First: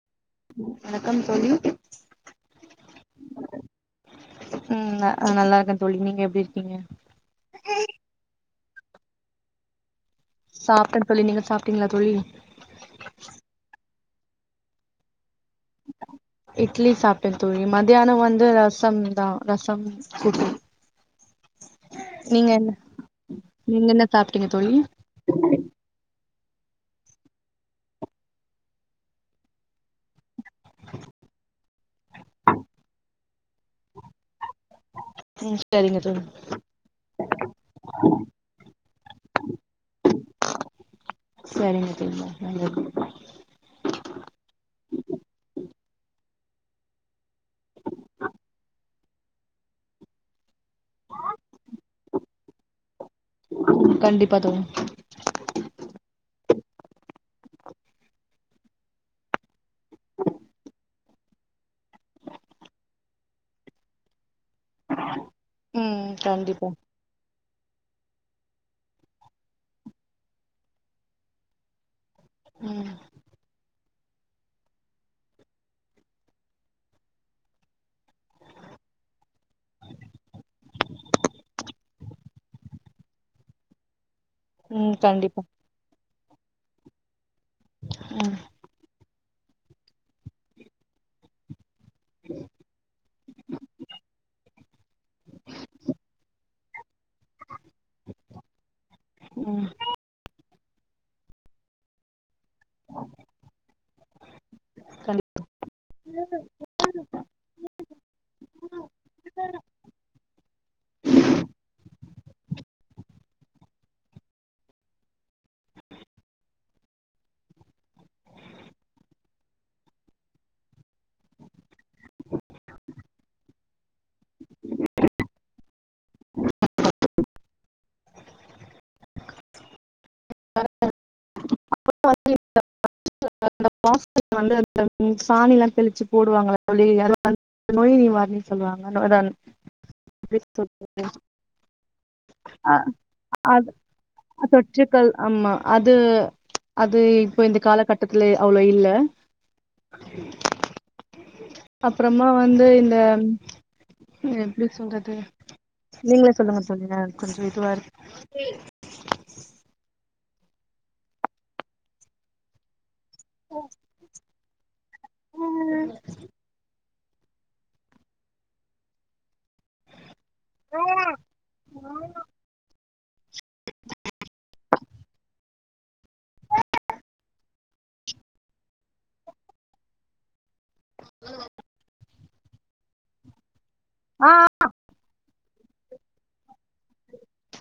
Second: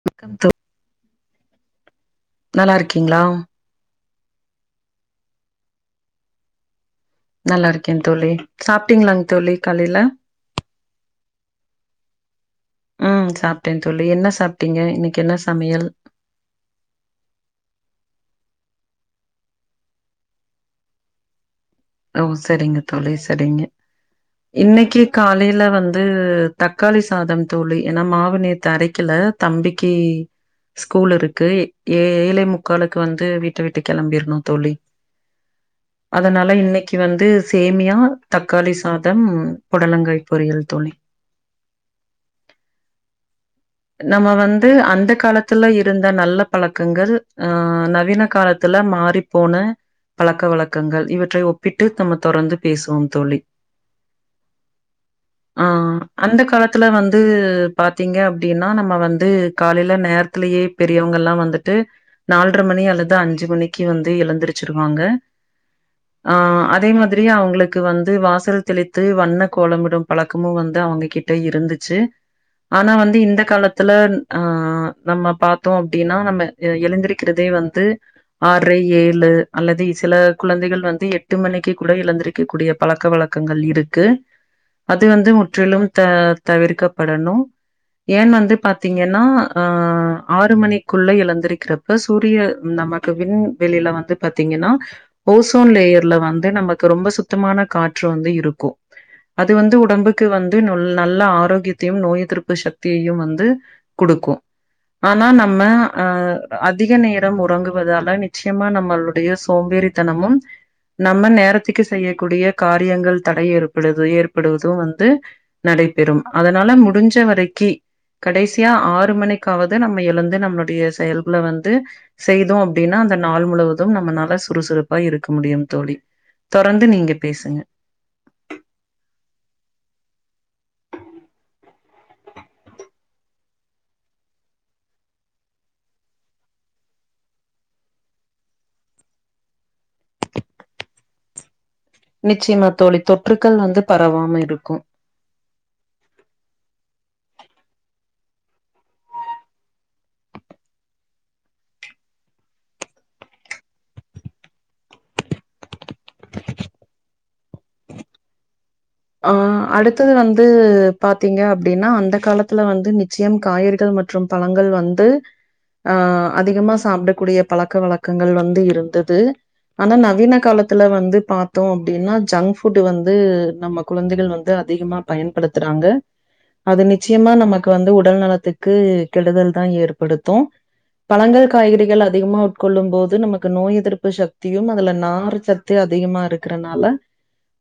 வணக்கம் தோ வணக்கம் தோழி நல்லா இருக்கீங்களா உம் ந நல்லா இருக்கே தோழி நீங்க எப்டி இருக்கீங்க நல்லா இருக்கே தோழி சாப்பிட்டீங்களாங்க் தோழி கலையில சாப்ட்டே தோழி நீங்க சாப்டீங்களா தோழி ம் சாப்ட்டே தோழி என்ன சாப்ட்டீங்க இன்னிக்கு என்னச் இட்லி சாப்ட தோழி மதியானொ வந்து ரசம் தா ரசம் கூட்டு ஓ நீங்க என்ன சரிங்க தோழி சரிங்க நீங்க என்ன சாப்ட்டீங்க தோழி இன்னைக்கு காலையில வந்து தக்காளி சாதம் தோழி ஏன்னா மாவு நேத்து அரைக்கல தம்பிக்கி ஸ்கூல் இருக்கு ஏ ஏழே முக்காளுக்கு வந்து விட் வீட்டு கெளம்பிறனு தோழி ம் சரிங்க தோழி அதனால இன்னைக் வந்து சேமியா தக்காளி சாதம் புடலங்காய் பொரியல் தோழி சரிங்க தோழி நல்லது நம்ம வந்து அந்த காலத்துல இருந்த நல்ல பழக்கங்கள் அஹ் நவீன காலத்துல மாறிப்போன பழக்க வழக் க்கங்கள் இவற்றை ஒப்பிட்டு நம்ம தொடர்ந்து பேசுவோம் தோழி ம் கண்டிப்பா தோழி ஆஹ் அந்த காலத் துல வந்து பாத்தீங்க அப் டின்னா நம்ம வந்து காலைல நேரத்துலயே பெ ரியவுங்களா வந்துட்டு நாள்ற மணி அல்லது அஞ்சு மணிக்கு வந்து எழுந்திரி ச்சுருவாங்க ம் ஆ கண்டிப்பா அதே மாதிரி அவங்க விளக்கு வந்து வாசல் தெளித்து வண்ண கோலமிடு பழக்கமு வந்து அவங்க கிட்ட இருந்துச்சு ம் ஆனா வந்து இந் ஒலத்துல ஆ நம்ம பாத்தோ அப்டினா நம்மே எ எழுந்திருக்கிறதே வந்து ஆர்ற ஏழு அல்லதி சில குழந்தைகள் வந்து எட்டு மணிக்கி கூட இழுந்துரிக்க கூடிய பழக்க வழக்கங்கள் இருக்கு ம் அதி வந்து கண்டிப்பா முற்றிலு த தவிர்க்கப்படணு ஏன் ம் வந்து பாத்தீங்கனா ஆ ஆறு மணிக்குள்ள எழந்தரிக்கிறப் இப்ப சூரிய நமக்கு விண்வெளில வந்து பத்தீங்கனா ஓசோன் லேயர்ல வந்து நமக் துரொம்ப சுத்தமான காற்று வந்து இருக்கு அது ம் வந்து உடம்புக்கு வந் திநுல் நல்ல ஆரோகெத்யு நோய் எதுர்புஷ் தீயு வந்து குடுக்கு ஆனா கண்டிப் நம்ம அ அதிக நேரம் உறங்குவதால நிச்யமா நம்மளுடிய சோம்பேறித்தனமும் நம்ம நேரத்துக்கு செய்யக்கூடிய காரியங்கள் தடை ஏற்படுது ஏற்படுவது வந்து நடைபெறு அதனால முடிஞ்ச வரை கி கடைசியா ஆறு மணிக்காவது நம்ம எழுந்து நம்ளுடிய செயல்குல வந்து செய்தோ அப்டின்னா அந்த நாள் முழுவதும் நம்ம நல்லஸ் சுறுசுறுப்பா இருக்க முடியு தோழி தொரந்து நீங்க பேசுங்க அப்பறோ வந்து இந்த [inaudible] இந்த வாசல்ல வந்து இந்த ம் சாணில்லா தெளிச்சு போடுவாங்கள தோழி அது வந்து நோய் நிவாரணினு சொல்லுவாங்க நோ அத மாரி சொல்லுவாங்க நிச்சயமா தோழி, தொற்றுகள் வந்து பரவாம இருக்கு தொற்றுக்கள் ஆமா அது அது இப்போ இந்த காலகட்டத்துல அவ்ளோ இல்ல அப்பறமா வந்து இந்த எப்டி சொல்றது, நீங்களே சொல்லுங்க தோழி அ கொஞ்சோ இதுவா இருக்கு ஆ, அடுத்தது வந்து பாத்தீங்க அப்டின்னா அந்த காலத்துல வந்து நி ச்சயம் காய்கறிகள் மற்றும் பழங்கள் வந்து அ அதிகமா சாப்ட கூடிய பழக்க வழக்கங்கள் வந்து இருந்தது ஆனா நவீன காலத்துல வந்து பாத்தோ அப்டின்னா ஜங்க் ஃபுட் வந் து நம்ம குழந்தைகள் வந்து அதிகமா பயன்படுத்துறாங்க அது நிச்சயமா நமக்கு வந்து உடல் நலத்துக்கு கெடுதல் தா ஏற்படுத்து, பழங்கள் காய்கறிகள் அதிகமா உட்கொள்ளும் போது நமக்கு நோய் எ திர்ப்பு சக்தியும் அதுல நார் சத்து அதிகமா இருக்கிறனால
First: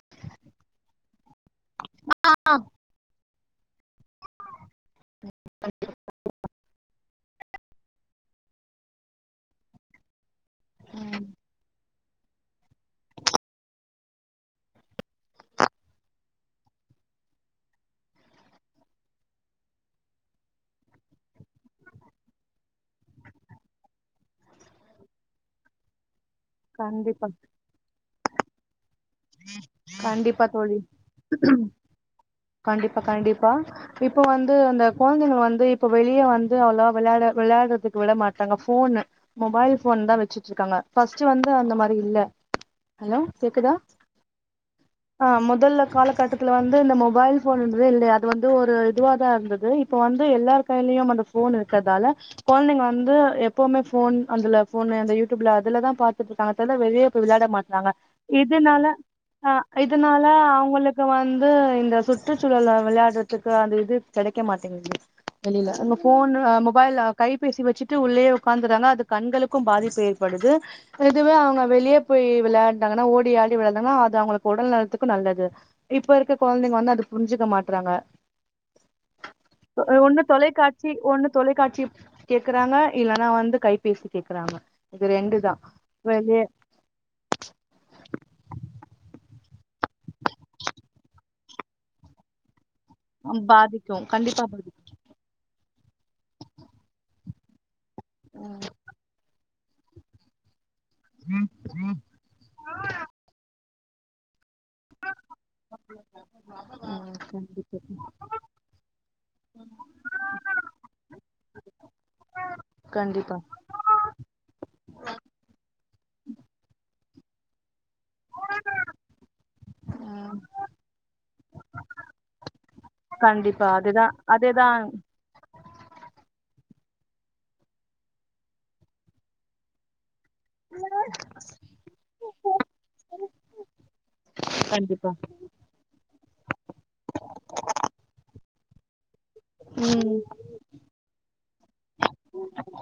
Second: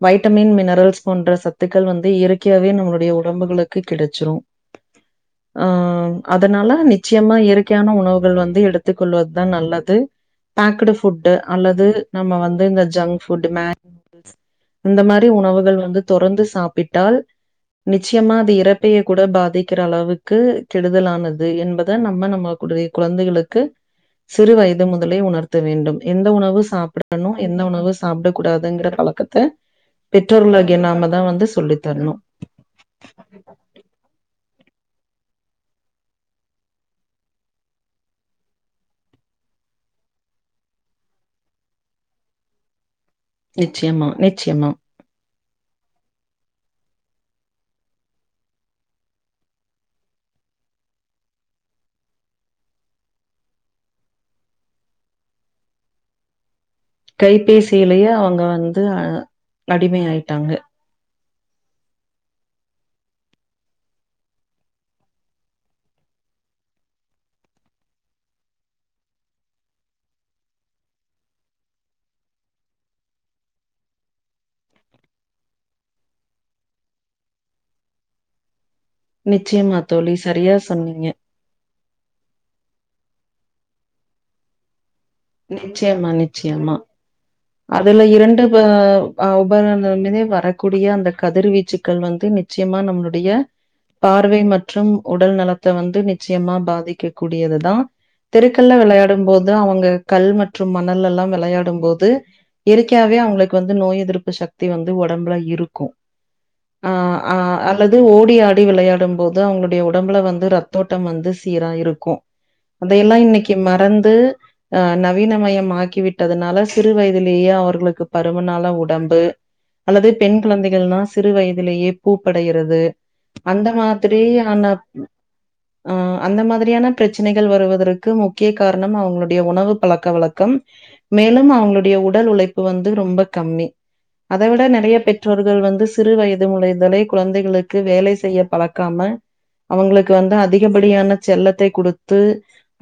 வைட்டமின் மினரல் போன்ற சத்துக்கள் வந்து இயற்க்கையவே நம்ளுடைய உ உடம்புகளுக்கு கிடைச்சிரு அ அதனால நிச் சியமா இயற்கையான உணவுகள் வந்து எடுத்துக்கொள்வதுதா நல்லது பேக்ட்டு ஃபுட்டு அல்லது நம்ம வந்து இந்த ஜங்க் ஃபுட் மேகி நூடுல்ஸ் இந்த மாரி உணவுகள் வந்து தொடந்து சாப்பிட்டால் நிச்சயமா அது இரைப்பையை கூட பாதிக்கிற அளவுக்கு கெடுதலானது என்பத நம்ம நம்மடைய குழந்தைகளுக்கு சிறு வயது முதலே உணர்த்த வேண்டும். எந்த உணவு கண்டிப்பா சாப்டணு, எந்த உணவு சாப்டக்கூடாதுங்கற பழக்கத் த்து கண்டிப்பா பெற்றொர்கள் தோழி கண்டிப்பா கண்டிப்பா இப்போ வந்து வந்து அந்த குழந்தைங்க வந்து இப்ப வெளிய வந்து அவ்ளோவா விளட விளையாடுறதுக்கு விட மாட்டாங்க போன்னு மொபைல் ஃபோன் தா வச்சிட்டு இருக்காங்க ஃபர்ஸ்ட் வந்து அந்த மாரி இல்ல ஹலோ கேக்குதா நிச்சயமா, நிச்சயமா ஆ முதல்ல காலகட்டத்துல வந்து இந்த மொபைல் போன்னுறதே இல்லைய அது வந்து ஒரு இதுவா தான் இருந்தது இப்ப வந்து எல்லார் கையிலயும் அந்த போன் இருக்கதால போன்ங்க வந்து எப்பவுமே போன் அதுல போன் யூடியூப்ல அதுலதான் பாத்துட்டு இருக்காங்க அதுனால வெளியே போய் விளையாட மாட்டறாங்க கைபேசியிலேயே அவங்க வந்து இதனால அ அ அடிமை இதனால ஆயிட்டாங்க. அவங்களுக்கு வந்து இந்த சுற்றுச்சூழல் விளையாடுறதுக்கு அந்த இது கிடைக்க மாட்டேங்குது வெளில போன் மொபைல் கைபேசி வச்சுட்டு உள்ளேயே உட்கார்ந்துறாங்க அது கண்களுக்கும் பாதிப்பு ஏற்படுது இதுவே அவங்க வெளியே போய் விளையாங்கன்னா ஓடி ஆடி விளையாடு அது அவங்களுக்கு உடல் நலத்துக்கும் நல்லது இப்ப இருக்க குழந்தைங்க வந்து அது புரிஞ்சுக்க மாட்றாங்க நிச்சயமா தோழி, ஒண்ணு சரியா தொலைக்காட்சி சொன்னீங்க. ஒண்ணு தொலைக்காட்சி கேக்குறாங்க இல்லனா வந்து கைபேசி கேக்குறாங்க இது ரெண்டுதா நிச்சயமா வெளிய நிச்சயமா அதுல இரண்டு உபா ஆஹ் உபகன உபகணமே வரக்கூடிய அந்த கதிர்வீச்சுகள்ள வந்து நிச்சயம் முக்கியமா நம்மளுடைய பாதிக்கு பார்வை கண்டிப்பா பாதிக்கு மற்றும் உடல் நலத்தை வந்து நிச்சயமா பாதிக்க கூடியதுதா ம் தெருக்கல்ல விளையாடும் போது அவங்க கல் மற்ற மற்றும் மணலெல்லா விளையாடும் போது இயற்கையாவே அவங்களுக்கு வந்து நோய் எதிர்ப்பு சக்தி வந்து உடம்புல இருக்கும் அ ம் அ கண்டிப்பா அல்லது ஓடி ஆடி விளையாடும் போது அவங்களுடைய உடம்புல வந்து ரத்தோட்டம் வந்து சீரா இருக்கும் அதையெல்லாம் கண்டிப்பா இன்னைக்கு மறந்து அ நவீனமயம் ஆக்கி விட்டதுனால ச இதுலையே அவர்களுக்கு பருமநாள உடம்பு அல்லது பெண் குழந்தைகள்னா சிறு வயதிலேயே பூப்படையிறது கண்டிப்பா அந்த அதுதா அதேதா மாதிரியான அ அந்த மாதிரியான பிரச்சினைகள் வருவதற்கு முக்கிய காரணம் அவங்களுடைய உணவு பழக்க வழக்க க்கம் மேலும் அவங்களுடைய உடல் உழைப்பு வந்து ரொம்ப கம்மி அதை விட நேறைய கண்டிப்பா பெற்றோர்கள் வந்து சிறு வயது முளைதலை குழந்தைகளுக்கு வேலை செய்ய பழக்க கம அவங்களுக்கு ம் வந்து அதிகப்படியான செல்லத்தை கொடுத்து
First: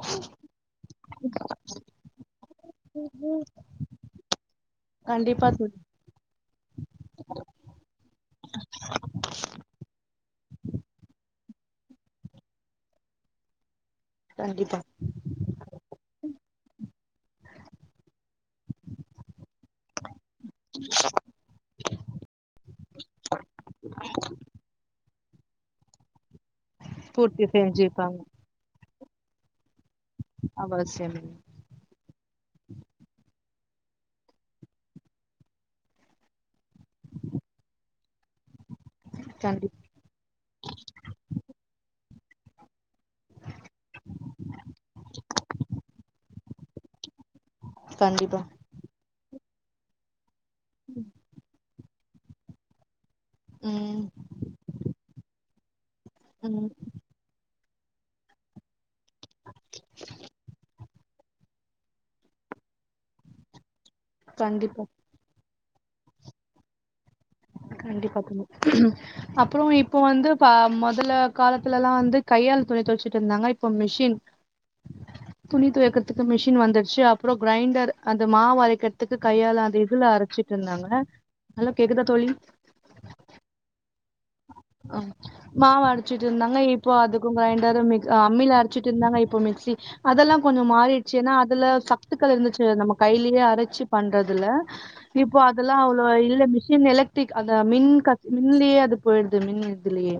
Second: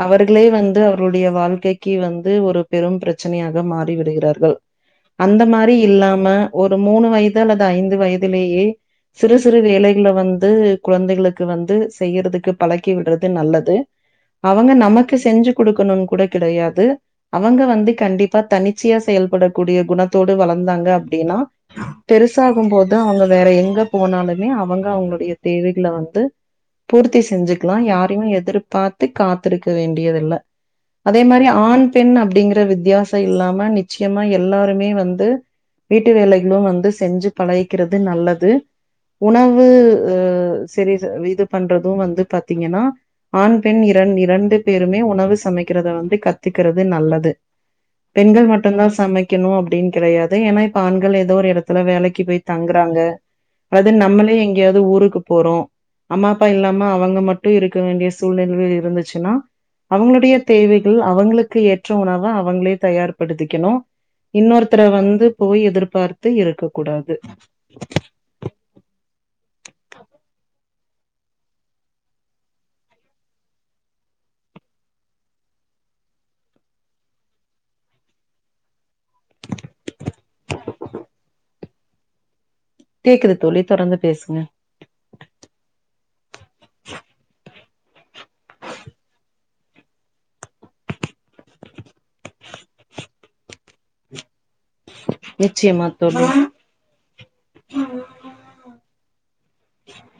அவர்களே வந்து அவருடைய வாழ்க்கைக்கு வந்து ஒரு பெரும் பிரச்சனையாக மாற விடுகிறார்கள் அந்த கண்டிப்பா மாரி தோழி இல்லாம ஒரு மூணு வயது அல்லது ஐந்து வயதிலேயே சிறு சிறு வேலைகளை வந்து குழந்தைகளுக்கு வந்து செய்யறதுக்கு பழக்கி விடுறது நல்லது அவங்க கண்டிப்பா நமக்கு செஞ்சு கொடுக்கணும்னு கூட கிடையாது அவங்க வந்து கண்டிப்பா தனி தியா செயல்படக்கூடிய குணத்தோடு வளந்தாங்க அப்டினா பெருசாகும் போது அவங்க வேற எங்க போனாலுமே அவங்க அ உங்களுடைய தேவைகள வந்து பூர்த்தி செஞ்சுக்லா யாரையூ எதிர்ப்பாத் து காத்திருக்க வேண் டியதில்ல அவசியம் அதே மாரி ஆண் பெண் அப்டிங் [unintelligible] வித்தியாச இல்லாம் ப நிச்சயமா எல்லாருமே வந்து வீட்டு வேலைகளூ வந் து செஞ்சு பழகிக்கிறது நல்லது உணவு கண்டி உ செரி ஸ் இது பண்றதூ வந்து பாத்தீங்கன்னா ஆண் பெண் இரண் இரண்டு பேருமே உணவு சமைக்கிறத வந்து கத்துக்கிறது நல்லது கண்டிப்பா பெண்கள் மட்டுந்தா சமைக் கிணூ அப்டின்னு கெடையாத் து ஏனா இப்ப ஆண்கள் ஏதோ ஒரு எடத் த்துல வேலைக்கு போய் தங்குறாங்க அது ம் நம்மளே எங்கேயாவ்து ஊருக்கு போறோ அம்மா அப்பா ம் இல்லாம அவங்க மட்டூ இருக் க வேண்டிய சூழ்நிலையில் இருந்துச் சுன்னா அவுங்களுடைய தேவைக் கு அவுங்களுக்கு ஏற்ற உணவ அவங்களேத் தயார் படுத்திக்கணூ இன்னொருத்தர கண்டிப்பா வந்து போய் எதிர்பார்த்து இருக்க கூடாது கண்டிப்பா குனி அப் ப்றோ இப்ப வந்து கா மொதல்ல காலத்துலல்லா வந்து கையால் துணி துவச்சுட்ருந்தாங்க இப்ப மிஷின் துணி துவக்கிறதுக்கு மிஷின் வந்துடுச்சு அப்றோ க்ரைண்டர் அந்த மாவு அரைக்கிறதுக்கு கையால அந்த இதுல அரச்சிட்ருந்தாங்க நல்லா கேக்குதா தோழி கேக்குது தோழி தொடர்ந்து பேசுங்க ஆ மாவரச்சுட் ட்ருந்தாங்க இப்போ அதுக்கூ க்ரைண்ட் செராமிக் ஆ அம்மில அரச்சிட்ருந்தாங்க இப்ப மிக்சி அதல்லா கொஞ்சோ மாறிடுச்சு ஏனா அதுல சத்துக்கள் இருந்துச்சு நம்ம கையிலயே அரச்சு பண்றதுல இப்போ அதல்லா நிச்சயமா அவ்ளோ தோழி இல்ல மிஷின் எலக்ட்ரிக் அந்த மின் கத் மின்லயே அது போயிடுது து மின் இதுலயே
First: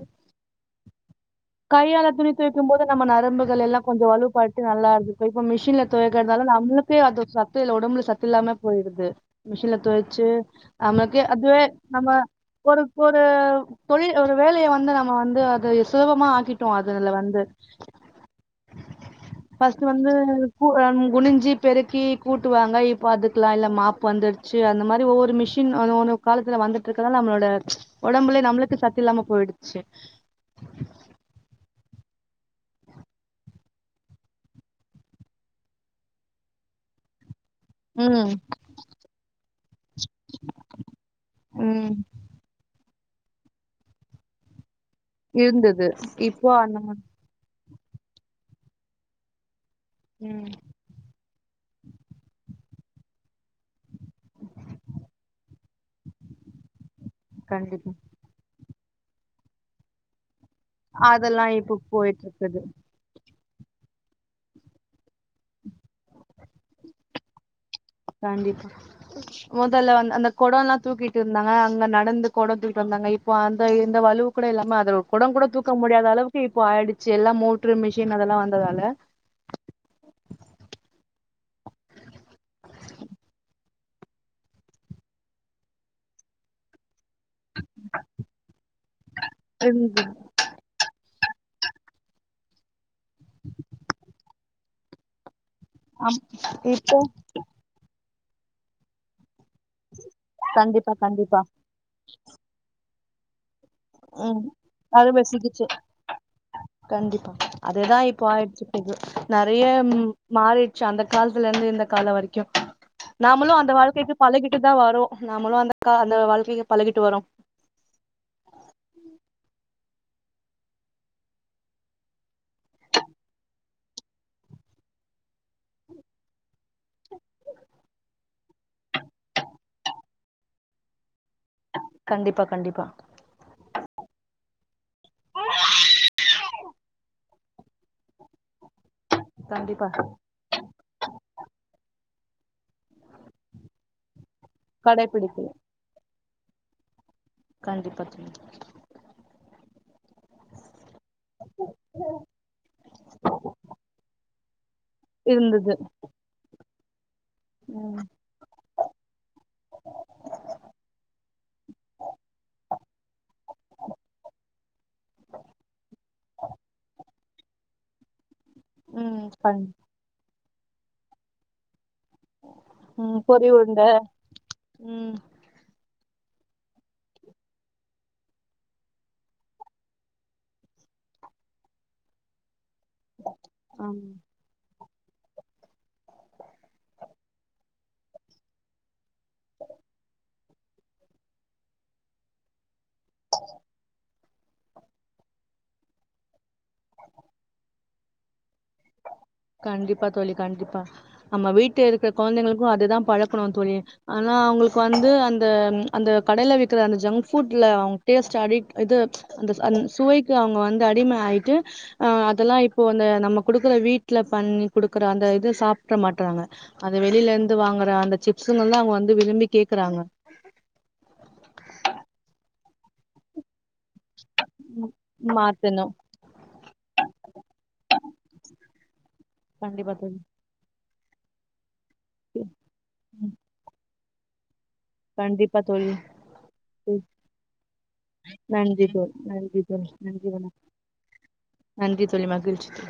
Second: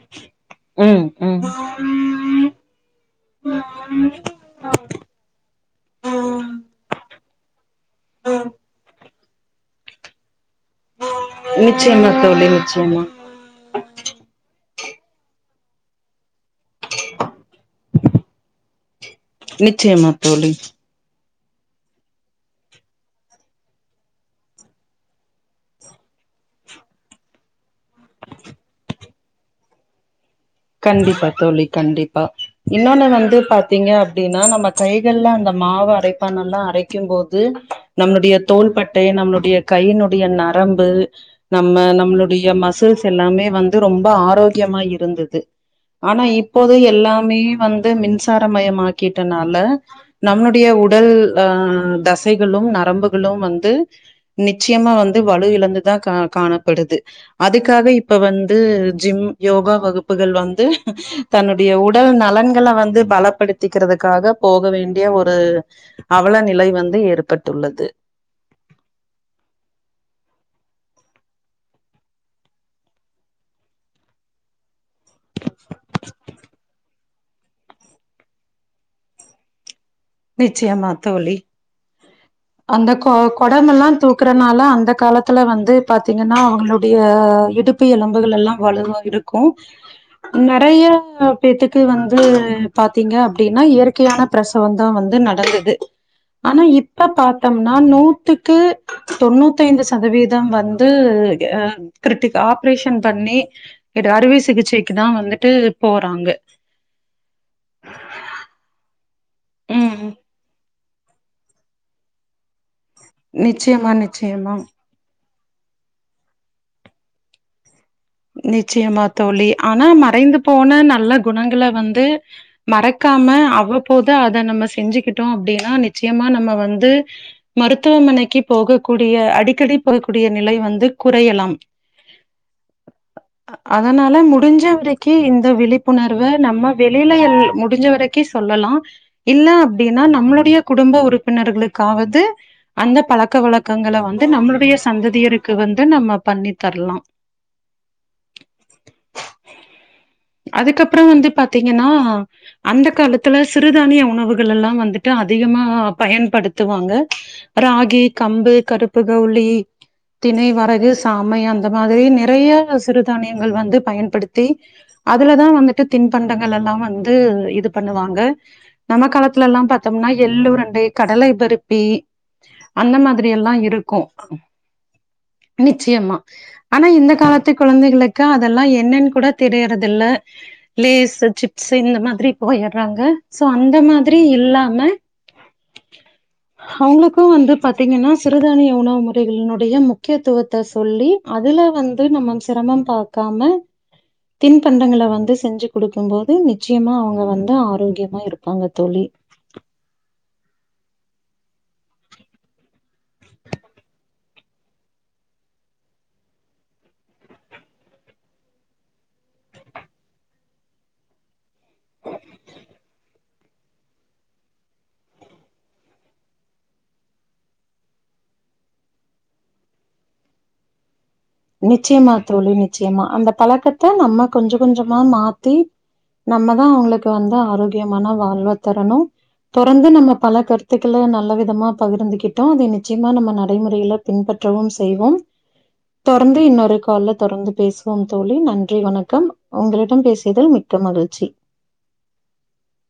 ம் ம் கையால துணி துவைக்கும் போது நம்ம நரம்புகளெல்லா கொஞ்சோ வலுப்பட்டு நல்லா இருந்துக்கூ இப்ப மிஷின்ல துவக்கறதால நம்மளுக்கே அது ச து இல்ல ஒடம்புல சத்துல்லாம போயிடுது மிஷின்லத்துவச்சு நமக்கு அது நிச்சயமா நம்ம தோழி ஒரு நிச்சயமா ஒரு தொழில் ஒரு வேலைய வந்து நம்ம வந்து து ஸ்லோவா மா ஆகிட் ட்டு அதுனால வந்து ஃபஸ்ட்டு நிச்சயமா வந்து தோழி கூ அன் குனிஞ் ஞ்சி பெருக்கி கூட்டுவாங்க இப்ப அதுக்கெல்லா இல்ல மாப்பு வந்துடுச்சு அந்த மாரி ஒவ்வொரு மிஷின் [unintelligible] ஒரு காலத்துல வந்துட்ருக்கறனால நம்மளோட ஒடம்புல நம்மளுக்கு சத்து இல்லாம போயிடுச்சு கண்டிப்பா தோழி கண்டிப்பா இன்னோன்னு வந்து பாத்தீங்க அப்டின்னா நம்ம கைகள்ல அந்த மாவு அரைப்பானல்லா அரைக்கும் போ து ம் நம்ளுடைய தோள்பட்டை நம்ளுடைய கையினுடைய நரம்பு நம்ம ம் நம்ளுடைய மசில்ஸ் தெல்லாமே வந்து ரொம்ப ஆரோக்கியமா இரு இருந்தது ஆனா இப்போ இப்போது அந்த மா எல்லாமே வந் து மின்சாரமயமாக்கிட்டனால ம் நம்ளுடைய உடல் லு தசைகளு நரம்புகளு வந்து நிச்சயமா வந்து வலு இழந்து தா கா காணப்படுது அதுக்காக கண்டிப்பா இப்ப வந்து ஜிம் யோகா வகுப்பு கள் வந் து அதெல்லா தன்னுடைய இப்ப உடல் போயிட்டு இருக்குது நலன்கள வந்து பலப்படுத் திக்கிறதுக்காக போக வேண் டிய ஒரு அவல நிலை வந்து இருக் பட்டுள்ளது கண்டிப்பா மொதல்ல வந்து அந்த கொடோ எல்லா தூக்கிட்டு இருந்தாங்க அங்க நடந்து கொடோ தூக்கிட்டு வந்தாங்க இப்போ அந்த இந்த வலுவ் கூட இல்லாம அதுல கொடங்கூட தூக்க முடியாத அளவுக்கு இப்போ ஆயிடுச்சு எல்லா மோட்ரு மிஷின் அதெல்லா வந்ததால நிச்சயம்மா தோழி அந்த கொ கொடமெல்லா தூக்கறனால அந்த காலத்துல வந்து பாத்தீங்கன்னா அவங்களு டைய இடுப்பு எலும்புகள் எல்லா வலுவா இருக்கு இருந்தது. நெறைய பேத்துக்கு வந்து பாத்தீங்க அப்டின்னா இயற்கையான பிரசவம் சவம் வந்து நடந்து து ஆம் ஆனா இப்போ இப்ப பாத்தம்னா நூத் துக்கு தொண்ணூத் தைந்து சதவீதம் வந்து கண்டிப்பா கண்டிப்பா ஆ கிரிட்டிக் ஆப்ரேஷன் பண்ணி இது அறுவை ம் சிகிச்சைக்கு தா அறுவ வந்துட்டு சிகிச்சை போறாங்க கண்டிப்பா அதுதா இப்போ ஆயிருச்சு பொது நெறைய ம் மாறி அந்த காலத்துலருந்து இந்த காலொ வரைக்கு நாமளு அந்த நிச்சயமா வாழ்க்கைக்கு நிச்சயமா பழகிட்டுதா வரோ நாமளும் அந்த கா அந்த வாழ்க்கைக்கு பழகிட்டு வரோ நிச்சயமா தோழி ஆனா மறைந்து போன நல்ல குணங்கள வந்து மறக்காம அவ்வப்போது அத நம்ம செஞ்சுக்கிட்டோ அப்டின்னா நிச்சயமா நம்ம வந் து மருத்துவமனைக்கி போகக்கூடிய அடிக்கடி போக்கூடிய நிலை வந்து குறையலாம் கண்டிப்பா கண்டிப்பா அதனால முடிஞ்ச வரை கி இந் விழிப்புணர்வ நம்ம வெளில முடிஞ்ச வரைக்கி சொல்லலா இல்ல கண்டிப்பா அப்டினா நம்மளுடைய குடும்ப உறுப்பினர்களுக் காவது அந்த பழக்க வழக்கங்கள வந் து நம்மளுடைய கடைபிடிக்கல சந்ததியருக்கு வந்து நம்ம பண்ணித் தரலா கண்டிப்பா தோழி அதுக்கப் றம் வந்து பாத்தீங்கனா அந்த காலத்துல சிறுதானிய உணவு கலெல்லா வந் துண்டு அதிகமா இருந்தது பயன்படுத் த்துவாங்க ம் ராகி கம்பு கருப்பு கவுலி தினை வரகு சாமை அந்த மாதிரி நிறைய சிறுதானியங்கள் வந்து பயன்படுத்தி அதுலதா வந்துட்டு தின்பண்டங்களெல்லா வந்து இது பண்ணுவாங்க நம்ம ம் காலத்துல கண் எல்லாம் பாத்தம்னா எள் ளுருண்டை கடலை பருப்பி அந்த ம் மாதிரி பொறி எல்லா உருண்ட இருக்கு ம் நிச்சயமா ஆனா இந்த காலத்துக் குழந்தைகளுக்கு அதெல்லா என்னன்னு கூட தெரியற தில்ல லேஸ் சிப்ஸ் இந்த மாதிரி போயர் றாங்க சோ அந்த ஆமா மாதிரி இல்லாம அவங்களுக்கு வந்து பாத்தீங்கன்னா சிறுதானிய உணவு முறைகளினுடைய முக்கியத்துவத்த சொல்லி அதுல வந்து நம்ம சிரமம் பாக்காம தின்பண்டங்கள வந்து செஞ்சு கொடுக்கும் போது நிச்சயமா அவங்க வந்து ஆரோக்கியமா இருப்பாங்க தோழி கண்டிப்பா தோழி கண்டிப்பா நம்ம வீட்ல இருக்கிற கொழந்தைங்களுக்கு அதுதா பழக்கணு தோழி ஆனா அவங்ளுக்கு வந்து அந்த அந்த கடைல விக்கிற அந்த ஜங்க் ஃபுட்ல அவங்க டேஸ்ட் அடிக் இது அந்த அந்த சுவைக்கு அவங்க வந்து அடிம ஆயிட்டு அஹ் அதெல்லா இப்போ அந்த நம்ம குடுக்குற வீட் ட்ல பண்ணி குடுக்குற அந்த இது சாப்பிட மாட்டறாங்க அத வெளில இருந்து வாங்குற அந்த சிப்சுங்கெல்லா அவங்க வந்து விரும்பி கேக்குறாங்க நிச்சயமா தோழி நிச்சயமா அந்த பழக்கத்த நம்ம கொஞ்சம் கொஞ்சமா மாத்தி மாத்தணு நம்ம தான் அவங்களுக்கு வந்து ஆரோக்கியமான வாழல்வ தரணும் தொடர்ந்து கண்டிப்பா நம்ம தோழி பல கருத்து த்துல நல்ல விதமா பகிர்ந்துகிட்டோ அது நிச்சயமா நம்ம நடைமுறையில பின்பற்றவு செ கண்டிப்பா தோழி, தொடர்ந்து இன்னொரு கால்ல தொடர்ந்து பேசுவோம் தோழி, நன்றி தோழி வணக்கம், நன்றி தோழி உங்களிடம் நன்றி பேசியதில் வணக் மிக்க மகிழ்ச்சி நன்றி தோழி மகிழ்ச்சி தோழி.